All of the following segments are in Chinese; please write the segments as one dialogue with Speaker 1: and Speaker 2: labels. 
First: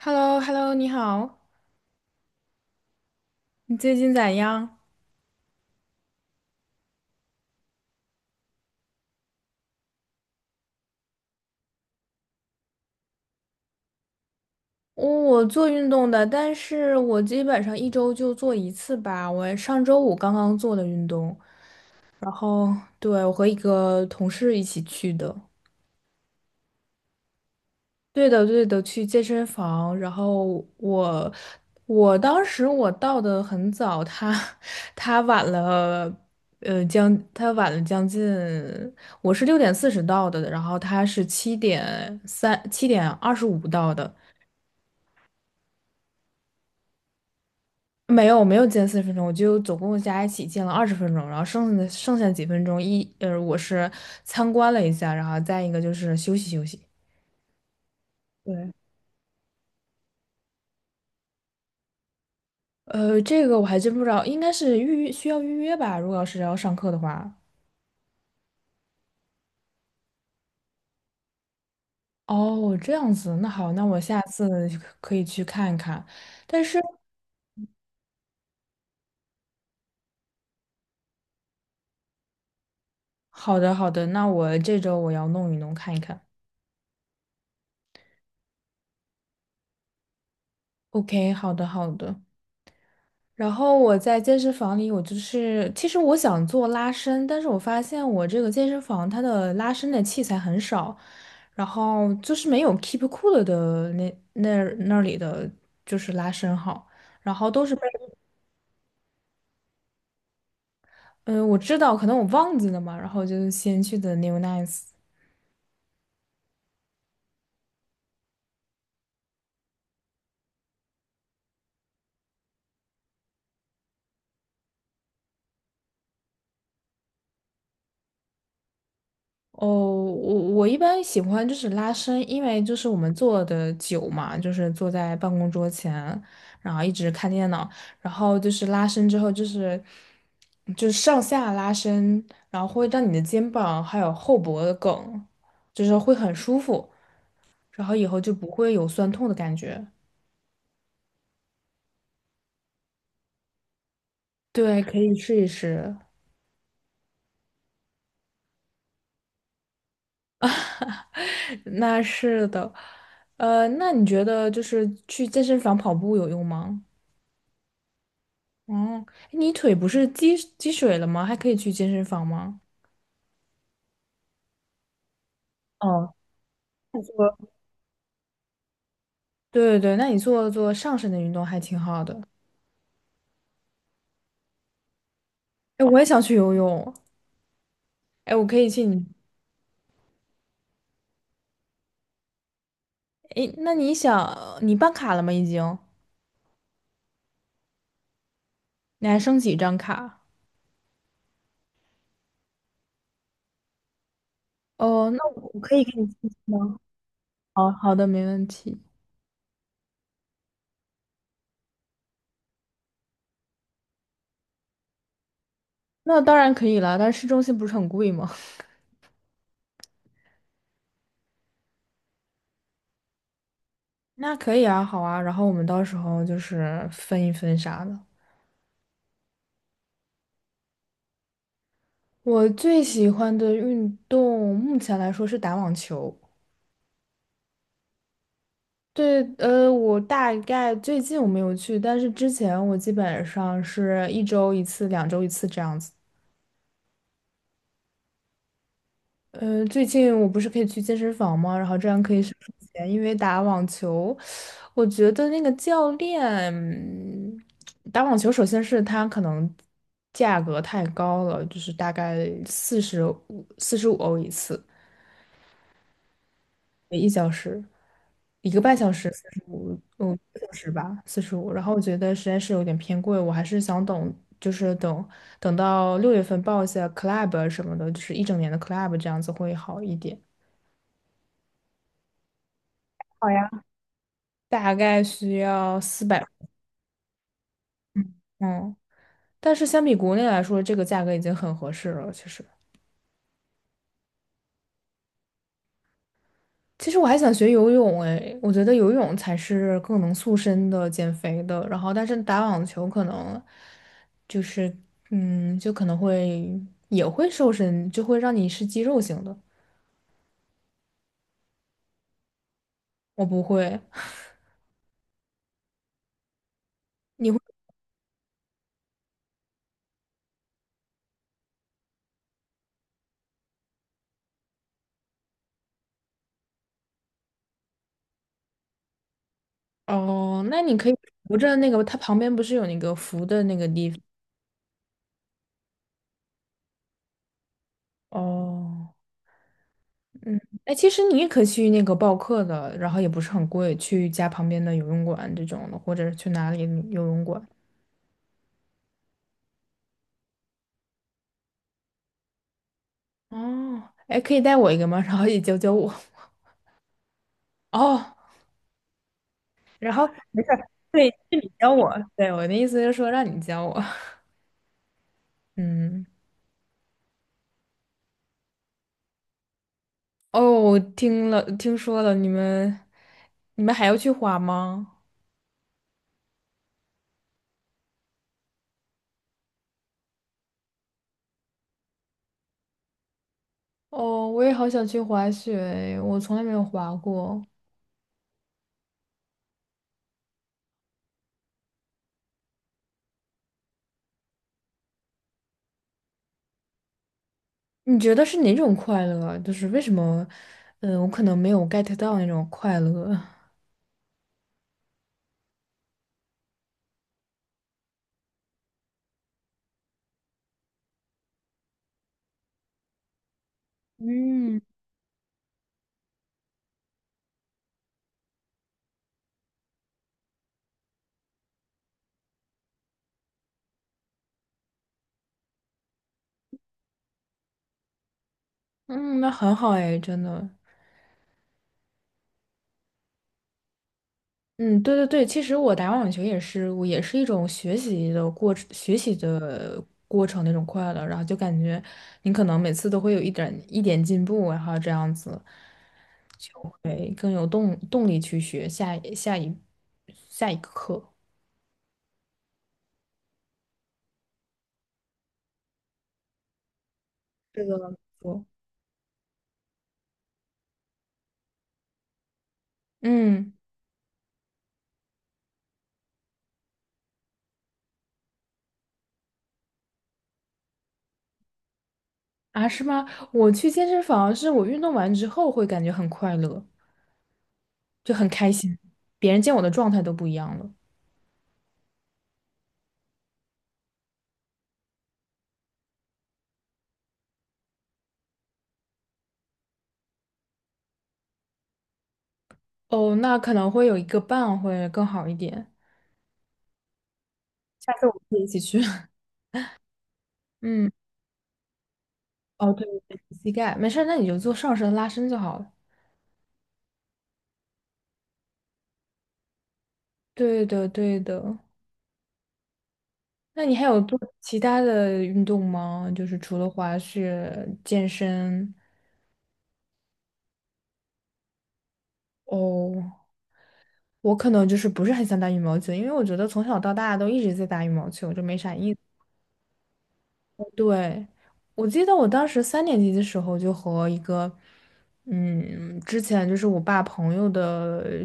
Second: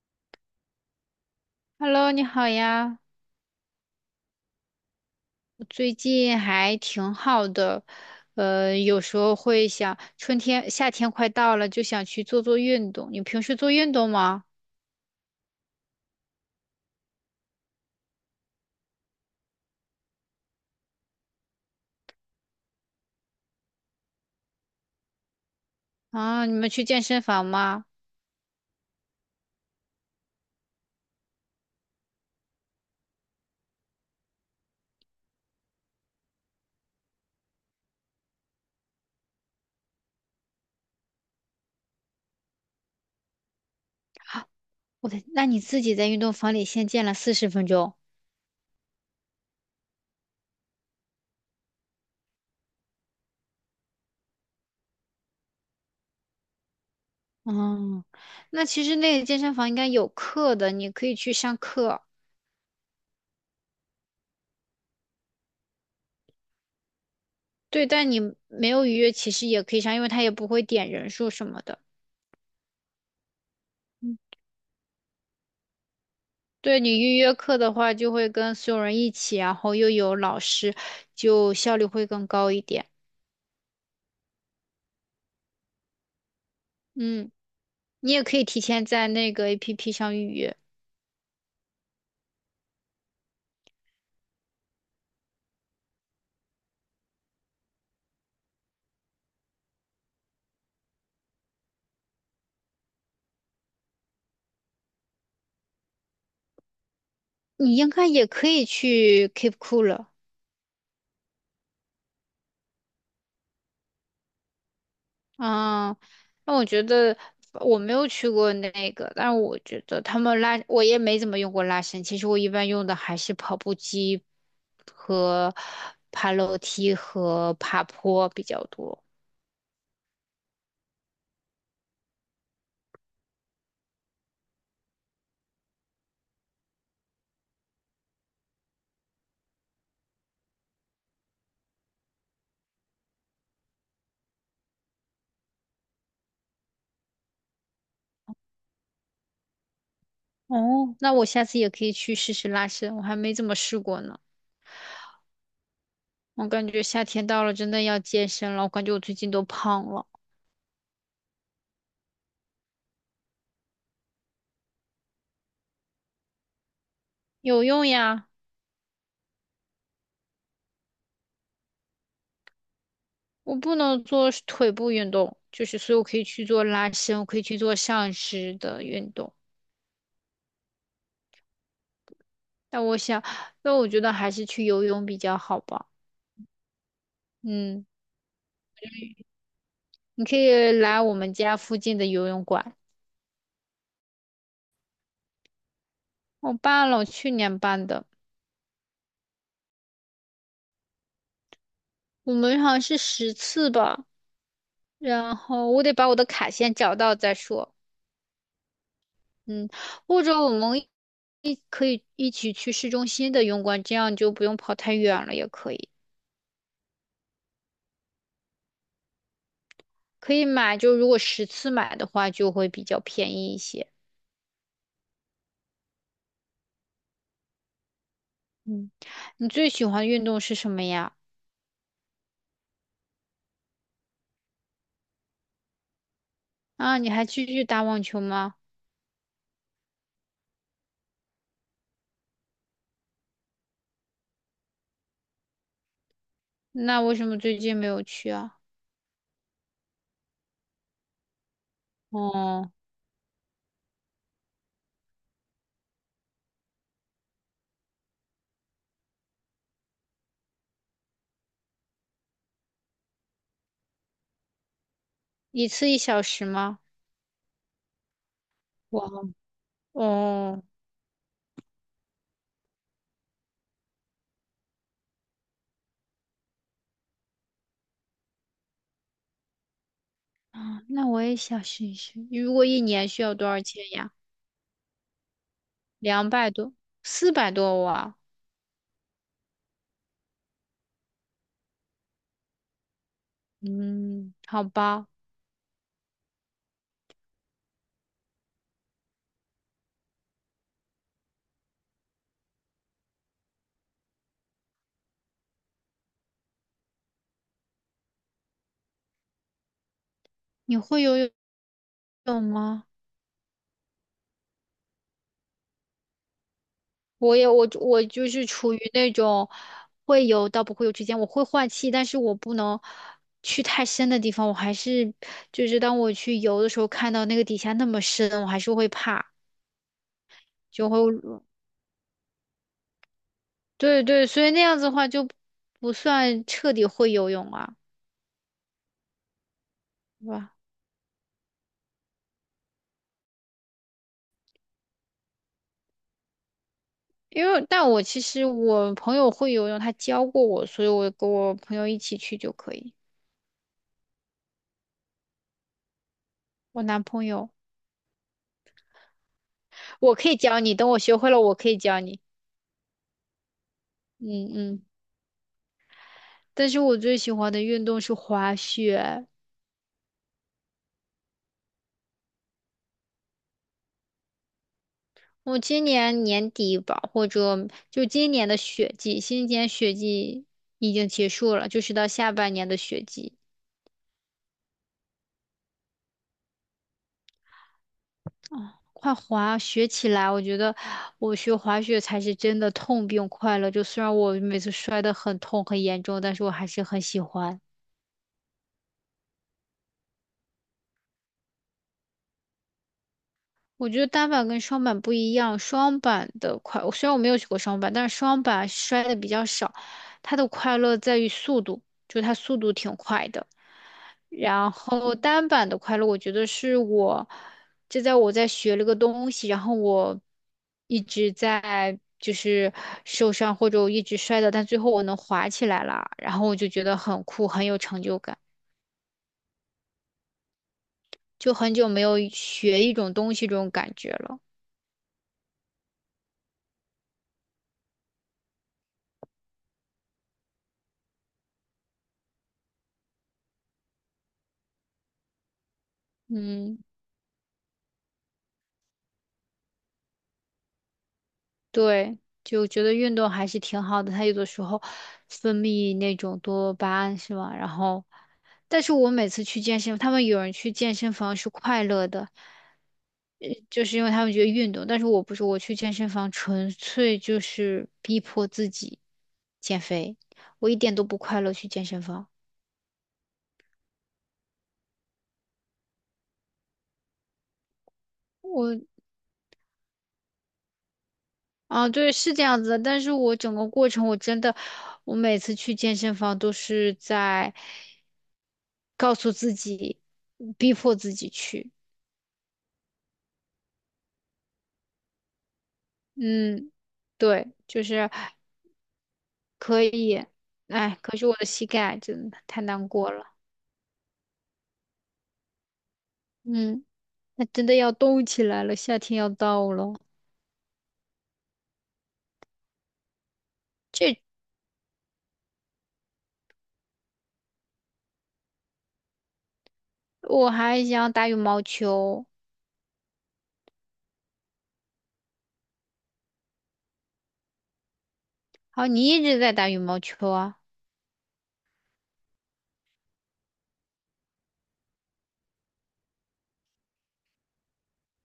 Speaker 1: h e l l o h e l l o 你好，
Speaker 2: Hello，你好呀，
Speaker 1: 你最近咋样？
Speaker 2: 我最近还挺好的，有时候会想，春天、夏天快到了，就想去做做运动。你平时做运动吗？
Speaker 1: 我做运动的，但是我基本上一周就做一次吧。我上周五刚刚做的运动，然后对，我和一个同事一起去的。
Speaker 2: 啊，你们去健身房吗？
Speaker 1: 对的，对的，去健身房。然后我我当时我到的很早，他 他晚了，将他晚了将近，我是6:40到的，然后他是七点二十五到的。
Speaker 2: 我的，那你自己在运动房里先健了40分钟。
Speaker 1: 没有没有，见40分钟，我就总共加一起见了20分钟，然后剩下几分钟我是参观了一下，然后再一个就是休息休息。
Speaker 2: 嗯，那
Speaker 1: 对，
Speaker 2: 其实那个健身房应该有课的，你可以去上课。
Speaker 1: 这个我还真不知道，应该是预约，需要预约吧？如果要是要上课的话，
Speaker 2: 对，但你没有预约，其实也可以上，因为他也不会点人数什么的。
Speaker 1: 哦，这样子，那好，那我下次可以去看一看。但是，
Speaker 2: 对你预约课的话，就会跟所有人一起，然后又有老师，就效率会更高一点。
Speaker 1: 好的好的，那我这周我要弄一弄看一看。
Speaker 2: 嗯，你也可以提前在那个 APP 上预约，
Speaker 1: OK，好的好的。然后我在健身房里，我就是，其实我想做拉伸，但是我发现我这个健身房它的拉伸的器材很少，然后就是没有 Keep Cool 的那里的就是拉伸好，然后都是
Speaker 2: 你
Speaker 1: 被
Speaker 2: 应该也可以去 Keep Cool 了。
Speaker 1: 嗯、我知道可能我忘记了嘛，然后就先去的 New Nice。
Speaker 2: 嗯，那我觉得我没有去过那个，但是我觉得他们拉，我也没怎么用过拉伸。其实我一般用的还是跑步机和爬楼梯和爬坡比较多。
Speaker 1: 哦，我一般喜欢就是拉伸，因为就是我们坐的久嘛，就是坐在办公桌前，然后一直看电脑，然后就是拉伸之后就是上下拉伸，然后会让你的肩膀还有后脖的梗，就是会很舒服，然后以后就不会有酸痛的感觉。
Speaker 2: 哦，那我下次也可以去试试拉伸，我还没怎么试过呢。
Speaker 1: 对，可以试一试。
Speaker 2: 我感觉夏天到了，真的要健身了。我感觉我最近都胖了，
Speaker 1: 那是的，那你觉得就是去健身房跑步有用吗？
Speaker 2: 有用呀。
Speaker 1: 哦，你腿不是积水了吗？还可以去健身房吗？
Speaker 2: 我不能做腿部运动，就是所以我
Speaker 1: 哦，
Speaker 2: 可以去做拉
Speaker 1: 他
Speaker 2: 伸，我
Speaker 1: 说
Speaker 2: 可以去做上肢的运动。
Speaker 1: 对对对，那你做做上身的运动还挺好的。
Speaker 2: 但我想，那我觉得还是去游泳比较好
Speaker 1: 哎，
Speaker 2: 吧。
Speaker 1: 我也想去游泳。
Speaker 2: 嗯，
Speaker 1: 哎，我可以去你。
Speaker 2: 你可以来我们家附近的游泳馆，
Speaker 1: 哎，那你想你办卡了吗？已经？
Speaker 2: 我办了，我去年办的，
Speaker 1: 你还剩几张卡？
Speaker 2: 我们好像是十次吧。
Speaker 1: 哦，那
Speaker 2: 然
Speaker 1: 我
Speaker 2: 后
Speaker 1: 可
Speaker 2: 我
Speaker 1: 以给
Speaker 2: 得
Speaker 1: 你
Speaker 2: 把我的
Speaker 1: 寄
Speaker 2: 卡先
Speaker 1: 吗？
Speaker 2: 找到再
Speaker 1: 好
Speaker 2: 说。
Speaker 1: 好的，没问题。
Speaker 2: 嗯，或者我们一可以一起去市中心的泳馆，这样你就不用跑太远了，也可以。
Speaker 1: 那当然可以了，但是市中心不是很贵吗？
Speaker 2: 可以买，就如果十次买的话，就会比较便宜一些。
Speaker 1: 那可以啊，好啊。然后我们到时候就是分一分啥的。
Speaker 2: 嗯，你最喜欢的运动是什么呀？
Speaker 1: 我最喜欢的运动目前来说是打网球。
Speaker 2: 啊，你还继续打网球吗？
Speaker 1: 对，我大概最近我没有去，但是之前我基本上是一周一次、两周一次这样子。
Speaker 2: 那为什么最近没有去啊？
Speaker 1: 最近我不是可以去健身房吗？然后这样可以省
Speaker 2: 哦，
Speaker 1: 钱，因为打网球，我觉得那个教练，嗯打网球首先是他可能价格太高了，就是大概四十五、45欧一次。
Speaker 2: 一次一小时吗？
Speaker 1: 一小时，一个半小
Speaker 2: 哇，
Speaker 1: 时，四十五，一个小
Speaker 2: 哦，
Speaker 1: 时吧，四十五。然后我觉得实在是有点偏贵，我还是想等，就是等到6月份报一下 club 什么的，就是一整年的 club 这样子会好一点。
Speaker 2: 啊，那我也想试一试。如果一年需
Speaker 1: 好
Speaker 2: 要
Speaker 1: 呀。
Speaker 2: 多少钱呀？
Speaker 1: 大概需要400，
Speaker 2: 200多，400多哇。
Speaker 1: 嗯，但是相比国内来说，这个价格已经很合适了，其实。
Speaker 2: 嗯，好吧。
Speaker 1: 其实我还想学游泳诶，我觉得游泳才是更能塑身的、减肥的。然后，但是打网球可能就是，就可能会也会瘦身，就会让你是肌肉型的。
Speaker 2: 你会游泳？懂吗？
Speaker 1: 我不会，你
Speaker 2: 我
Speaker 1: 会
Speaker 2: 也我就我是处于那种会游到不会游之间，我会换气，但是我不能去太深的地方，我还是就是当我去游的时候，看到那个底下那么深，我还是会怕，
Speaker 1: 哦？那你
Speaker 2: 就
Speaker 1: 可以
Speaker 2: 会
Speaker 1: 扶着那个，它旁边不是有那个扶的那个地方？
Speaker 2: 对对，所以那样子的话就不算彻底会游泳啊，
Speaker 1: 哦，
Speaker 2: 对
Speaker 1: 嗯，
Speaker 2: 吧？
Speaker 1: 哎，其实你也可以去那个报课的，然后也不是很贵，去家旁边的游泳馆这种的，或者去哪里游泳馆。
Speaker 2: 因为但我其实我朋友会游泳，他教过我，所以我跟我朋友一起去就可以。
Speaker 1: 哦，哎，可以带我一个吗？然后也教教我。
Speaker 2: 我男朋友，
Speaker 1: 哦，然后
Speaker 2: 我可以
Speaker 1: 没事
Speaker 2: 教
Speaker 1: 儿，
Speaker 2: 你，等我
Speaker 1: 对，
Speaker 2: 学会
Speaker 1: 是
Speaker 2: 了，
Speaker 1: 你
Speaker 2: 我可
Speaker 1: 教
Speaker 2: 以
Speaker 1: 我。
Speaker 2: 教你。
Speaker 1: 对，我的意思是说让你教我。
Speaker 2: 嗯嗯。
Speaker 1: 嗯，
Speaker 2: 但是我最喜欢的运动是滑雪。
Speaker 1: 哦，我听了，听说了，你们，你们还要去滑吗？
Speaker 2: 我今年年底吧，或者就今年的雪季，今年雪季已经结束了，就是到下半年的雪季，
Speaker 1: 哦，我也好想去滑雪，我从来没有滑过。
Speaker 2: 快滑雪起来。我觉得我学滑雪才是真的痛并快乐。就虽然我每次摔得很痛很严重，但是我还是很喜欢。
Speaker 1: 你觉得是哪种快乐啊，就是为什么，我可能没有 get 到那种快乐。
Speaker 2: 我觉得单板跟双板不一样，双板的快，虽然我没有学过双板，但是双板摔的比较少，它的快乐在于速度，就是它速度挺快的。
Speaker 1: 嗯
Speaker 2: 然后单板的快乐，我觉得是我，这在我在学了个东西，然后我一直在就是受伤或者我一直摔的，但最后我能滑起来了，然后我就觉得很酷，很有成就感，
Speaker 1: 嗯，那很好哎，真的。
Speaker 2: 就很久没有学一种东西这种感觉了。
Speaker 1: 嗯，对对对，其实我打网球也是，我也是一种学习的过程，学习的过程那种快乐，然后就感觉你可能每次都会有一点一点进步，然后这样子就
Speaker 2: 嗯。
Speaker 1: 会更有动力去学下一个课。
Speaker 2: 对，就觉得运动还是挺好的，他有的时候分泌那种多巴胺是吧？
Speaker 1: 这
Speaker 2: 然
Speaker 1: 个怎么
Speaker 2: 后，
Speaker 1: 说。
Speaker 2: 但是我每次去健身，他们有人去健身房是快乐的，
Speaker 1: 嗯
Speaker 2: 就是因为他们觉得运动，但是我不是，我去健身房纯粹就是逼迫自己减肥，我一点都不快乐去健身房。
Speaker 1: 啊，是吗？我去健身房是我运动完之后会感觉很快乐，就很开心，
Speaker 2: 我。
Speaker 1: 别人见我的状态都不一样了。
Speaker 2: 啊，对，是这样子的，但是我整个过程我真的，我每次去健身房都是在告诉自己，逼迫自己去。
Speaker 1: 哦，那可能会有一个伴会更好一点。
Speaker 2: 嗯，对，就
Speaker 1: 下次
Speaker 2: 是
Speaker 1: 我们可以一起去。
Speaker 2: 可以，
Speaker 1: 嗯，
Speaker 2: 哎，可是我的膝盖真的太
Speaker 1: 哦，对，
Speaker 2: 难过
Speaker 1: 对
Speaker 2: 了。
Speaker 1: 膝盖没事儿，那你就做上身拉伸就好了。
Speaker 2: 嗯，那真的要动起来了，夏天要到了。
Speaker 1: 对的，对的。那你还有做
Speaker 2: 这
Speaker 1: 其他的运动吗？就是除了滑雪、健身。
Speaker 2: 我还想打羽毛球，
Speaker 1: 哦，我可能就是不是很想打羽毛球，因为我觉得从小到大都一直在打羽毛球，就没啥
Speaker 2: 好，
Speaker 1: 意思。
Speaker 2: 你一直在打羽毛球啊？
Speaker 1: 对，我记得我当时3年级的时候就和一个，嗯，之前就是我爸朋友的，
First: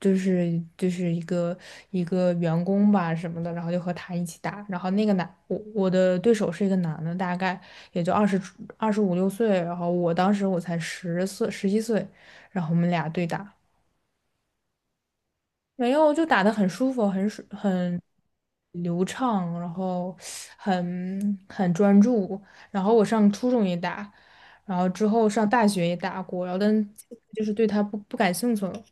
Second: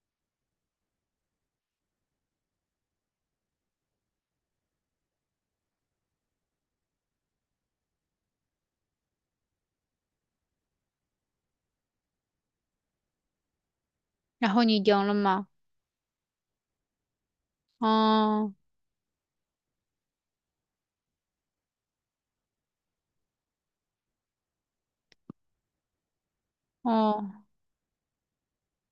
Speaker 1: 就是一个员工吧什么的，然后就和他一起打，然后那个男，我的对手是一个男的，大概也就25、6岁，然后我当时我才10岁，11岁，然后我们俩对打。
Speaker 2: 然后你赢了吗？
Speaker 1: 没有，就打得很舒服，很
Speaker 2: 哦
Speaker 1: 流畅，然后很专注。然后我上初中也打，然后之后上大学也打过，然后但
Speaker 2: 哦。
Speaker 1: 就是对它不感兴趣了。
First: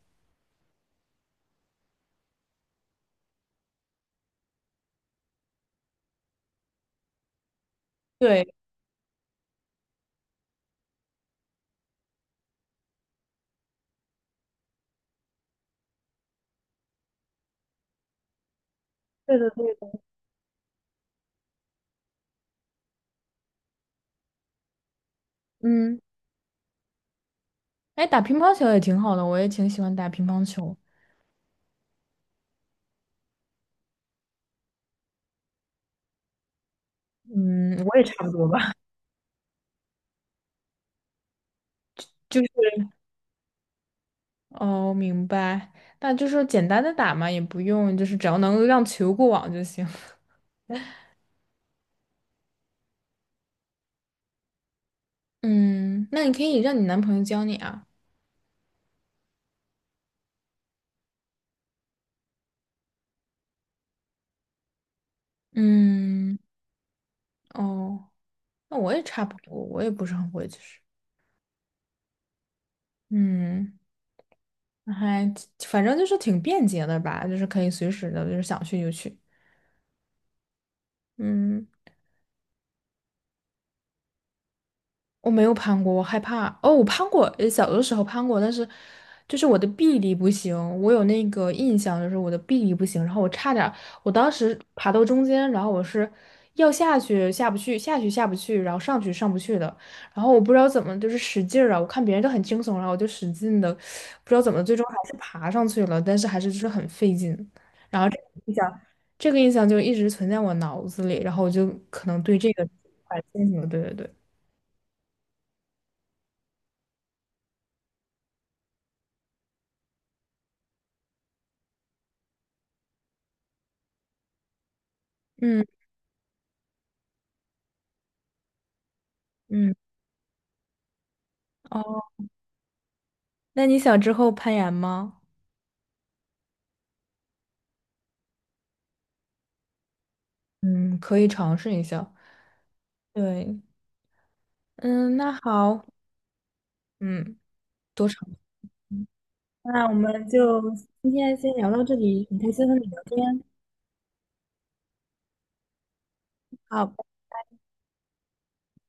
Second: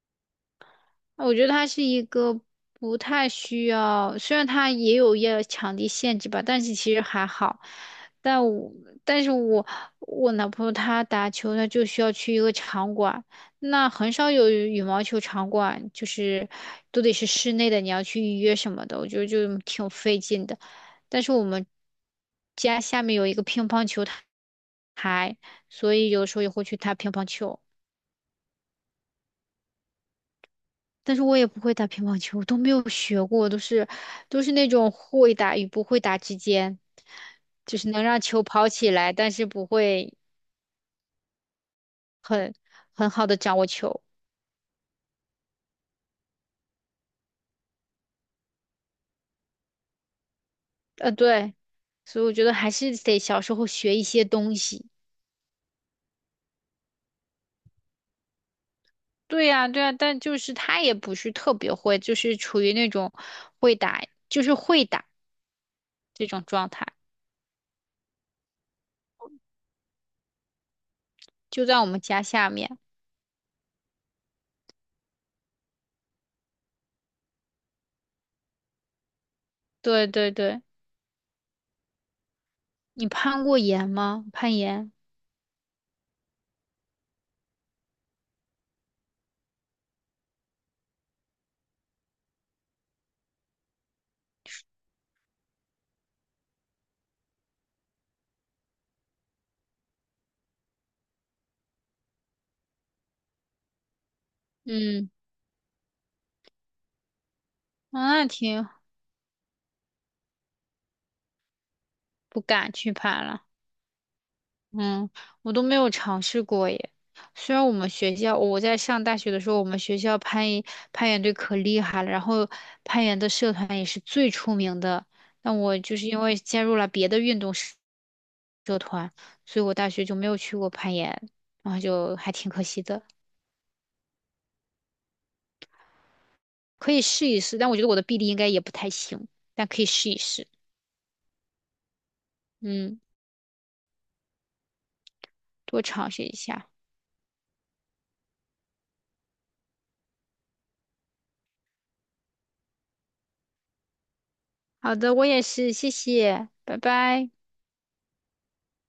Speaker 2: 我觉得它是一个不太需要，虽然它也有要场地限制吧，但是其实还好。但
Speaker 1: 对，
Speaker 2: 我但是我我男朋友他打球，他就需要去一个场馆，那很少有羽毛球场馆，就是都得是室内的，你要去预约什么的，我觉得
Speaker 1: 对的，
Speaker 2: 就
Speaker 1: 对
Speaker 2: 挺
Speaker 1: 的。
Speaker 2: 费劲的。但是我们家下面有一个乒乓球台，所
Speaker 1: 嗯，
Speaker 2: 以有时候也会去打乒乓球。
Speaker 1: 哎，打乒乓球也挺好的，我也挺喜欢打乒乓球。
Speaker 2: 但是我也不会打乒乓球，我都没有学过，都是那种会打与不会打之间，就
Speaker 1: 嗯，
Speaker 2: 是
Speaker 1: 我
Speaker 2: 能
Speaker 1: 也
Speaker 2: 让
Speaker 1: 差不
Speaker 2: 球
Speaker 1: 多吧。
Speaker 2: 跑 起来，但是不会
Speaker 1: 就是
Speaker 2: 很很好的掌握球。
Speaker 1: 哦，明白。那就是简单的打嘛，也不用，就是只要能让球过网就行。
Speaker 2: 呃，对，所以我觉得还是得小时候学一些东西。
Speaker 1: 嗯，那你可以让你男朋友教你啊。
Speaker 2: 对呀，对呀，但就是他也不是特别会，就是处于那种会打，就是会打这
Speaker 1: 嗯。
Speaker 2: 种状态，
Speaker 1: 哦，那我也差不多，我也不是很会，其实，
Speaker 2: 就在我们家下面。
Speaker 1: 嗯，那还反正就是挺便捷的吧，就是可以随时的，就是想去就去，
Speaker 2: 对对对，
Speaker 1: 嗯，
Speaker 2: 你攀过岩吗？攀岩？
Speaker 1: 我没有攀过，我害怕。哦，我攀过，小的时候攀过，但是就是我的臂力不行，我有那个印象，就是我的臂力不行，然后我差点儿，我当时爬到中间，然后我是要下去下不去，下去下不去，然后上去上不去的，然后我不知道怎么就是使劲儿啊，我看别人都很轻松，然后我就使劲的，不知道怎么最终还
Speaker 2: 嗯，
Speaker 1: 是爬上去了，但是还是就是很费劲，然后这
Speaker 2: 啊
Speaker 1: 个
Speaker 2: 那
Speaker 1: 印
Speaker 2: 挺。
Speaker 1: 象，这个印象就一直存在我脑子里，然后我就可能对
Speaker 2: 不
Speaker 1: 这个
Speaker 2: 敢去
Speaker 1: 很
Speaker 2: 攀了。
Speaker 1: 清楚，对对对，
Speaker 2: 嗯，我都没有尝试过耶。虽然我们学校，我在上大学的时候，我们学校攀岩队可厉害了，然后攀岩的社团也是最出名的。但
Speaker 1: 嗯
Speaker 2: 我就是因为加入了别的运动社，所以
Speaker 1: 嗯。
Speaker 2: 我大学就没有去过攀岩，然后就
Speaker 1: 哦，
Speaker 2: 还挺可惜的。
Speaker 1: 那你想之后攀岩吗？
Speaker 2: 可以试一试，但我觉得我的臂力应该也不太行，但可以试一试。
Speaker 1: 嗯，可以尝试一下。
Speaker 2: 嗯，
Speaker 1: 对，嗯，那
Speaker 2: 多
Speaker 1: 好，
Speaker 2: 尝试一下。
Speaker 1: 嗯，多尝试。那我们就今天先聊到这里，很开心和你聊天。
Speaker 2: 好的，我也是，谢谢，拜
Speaker 1: 好，
Speaker 2: 拜。